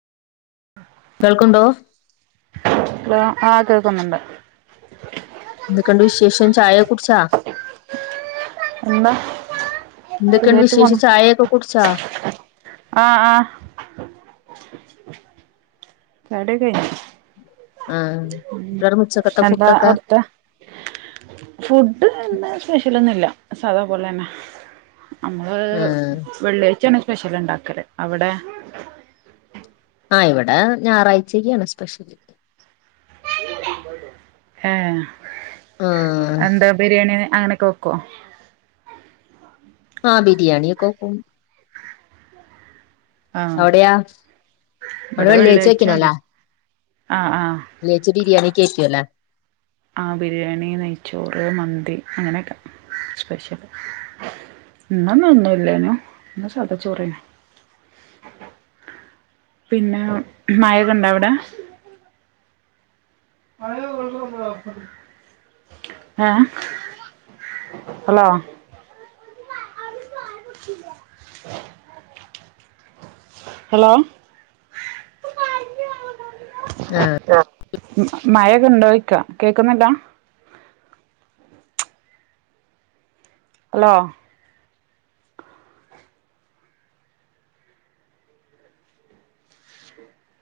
[inaudible] കേൾക്കുണ്ടോ hello ആഹ് കേക്കുന്നുണ്ട് എന്തെക്കെ ണ്ട് വിശേഷം ചായ ക്കെ കുടിച്ച എന്നാ എന്തൊക്കെയുണ്ട് വിശേഷം ചായയൊക്കെ കുടിച്ചാ ആഹ് ആഹ് ചായ കൂടിക്കെ കൈഞ് ആഹ് കുട്ടികളുടെ ഉച്ചക്കത്തെ എന്താ ഫുഡൊക്കെ അവിടുത്തെ ഫുഡ് ഇന്ന് സ്പെഷ്യലൊന്നും ഇല്ലാ സാദാപൊലെ തന്നെ നമ്മള് ആഹ് വെള്ളിയാഴ്ചാണ് സ്പെഷ്യൽ ഇണ്ടാക്കല് അവിടെ ആഹ് ഇവിടെ ഞായറാഴ്ചയ്ക്കാണ് സ്പെഷ്യല് [inaudible] ഏഹ് ആഹ് എന്താ ബിരിയാണി അങ്ങനെക്കെ വെക്കോ ആഹ ബിരിയാണിയൊക്കെ വെക്കും ആഹ് അവിടെയാ അവിടെ ഇവിടെ വെള്ളിയാഴ്ച വെള്ളിയാഴ്ചാണ് വെക്കണല്ലേ ആഹ ആഹ വെള്ളിയാഴ്ച ബിരിയാണിയൊക്കെ വെക്കും അല്ലേ ആഹ് ബിരിയാണി നെയ്ച്ചോറ് മന്തി അങ്ങനെയൊക്കെ സ്പെഷ്യൽ ഇന്നലൊന്നും ഇല്ലേന്നു ഇന്ന് സാദാ ചോറേന്ന് പിന്നെ മയൊക്കെണ്ട അവിടെ [inaudible] ഏഹ് ഹലോ [inaudible] ഹലോ ആഹ മഴക്കെ ഇണ്ടോ ചോയ്ക്കാ കേൾക്കുന്നില്ലാ ഹലോ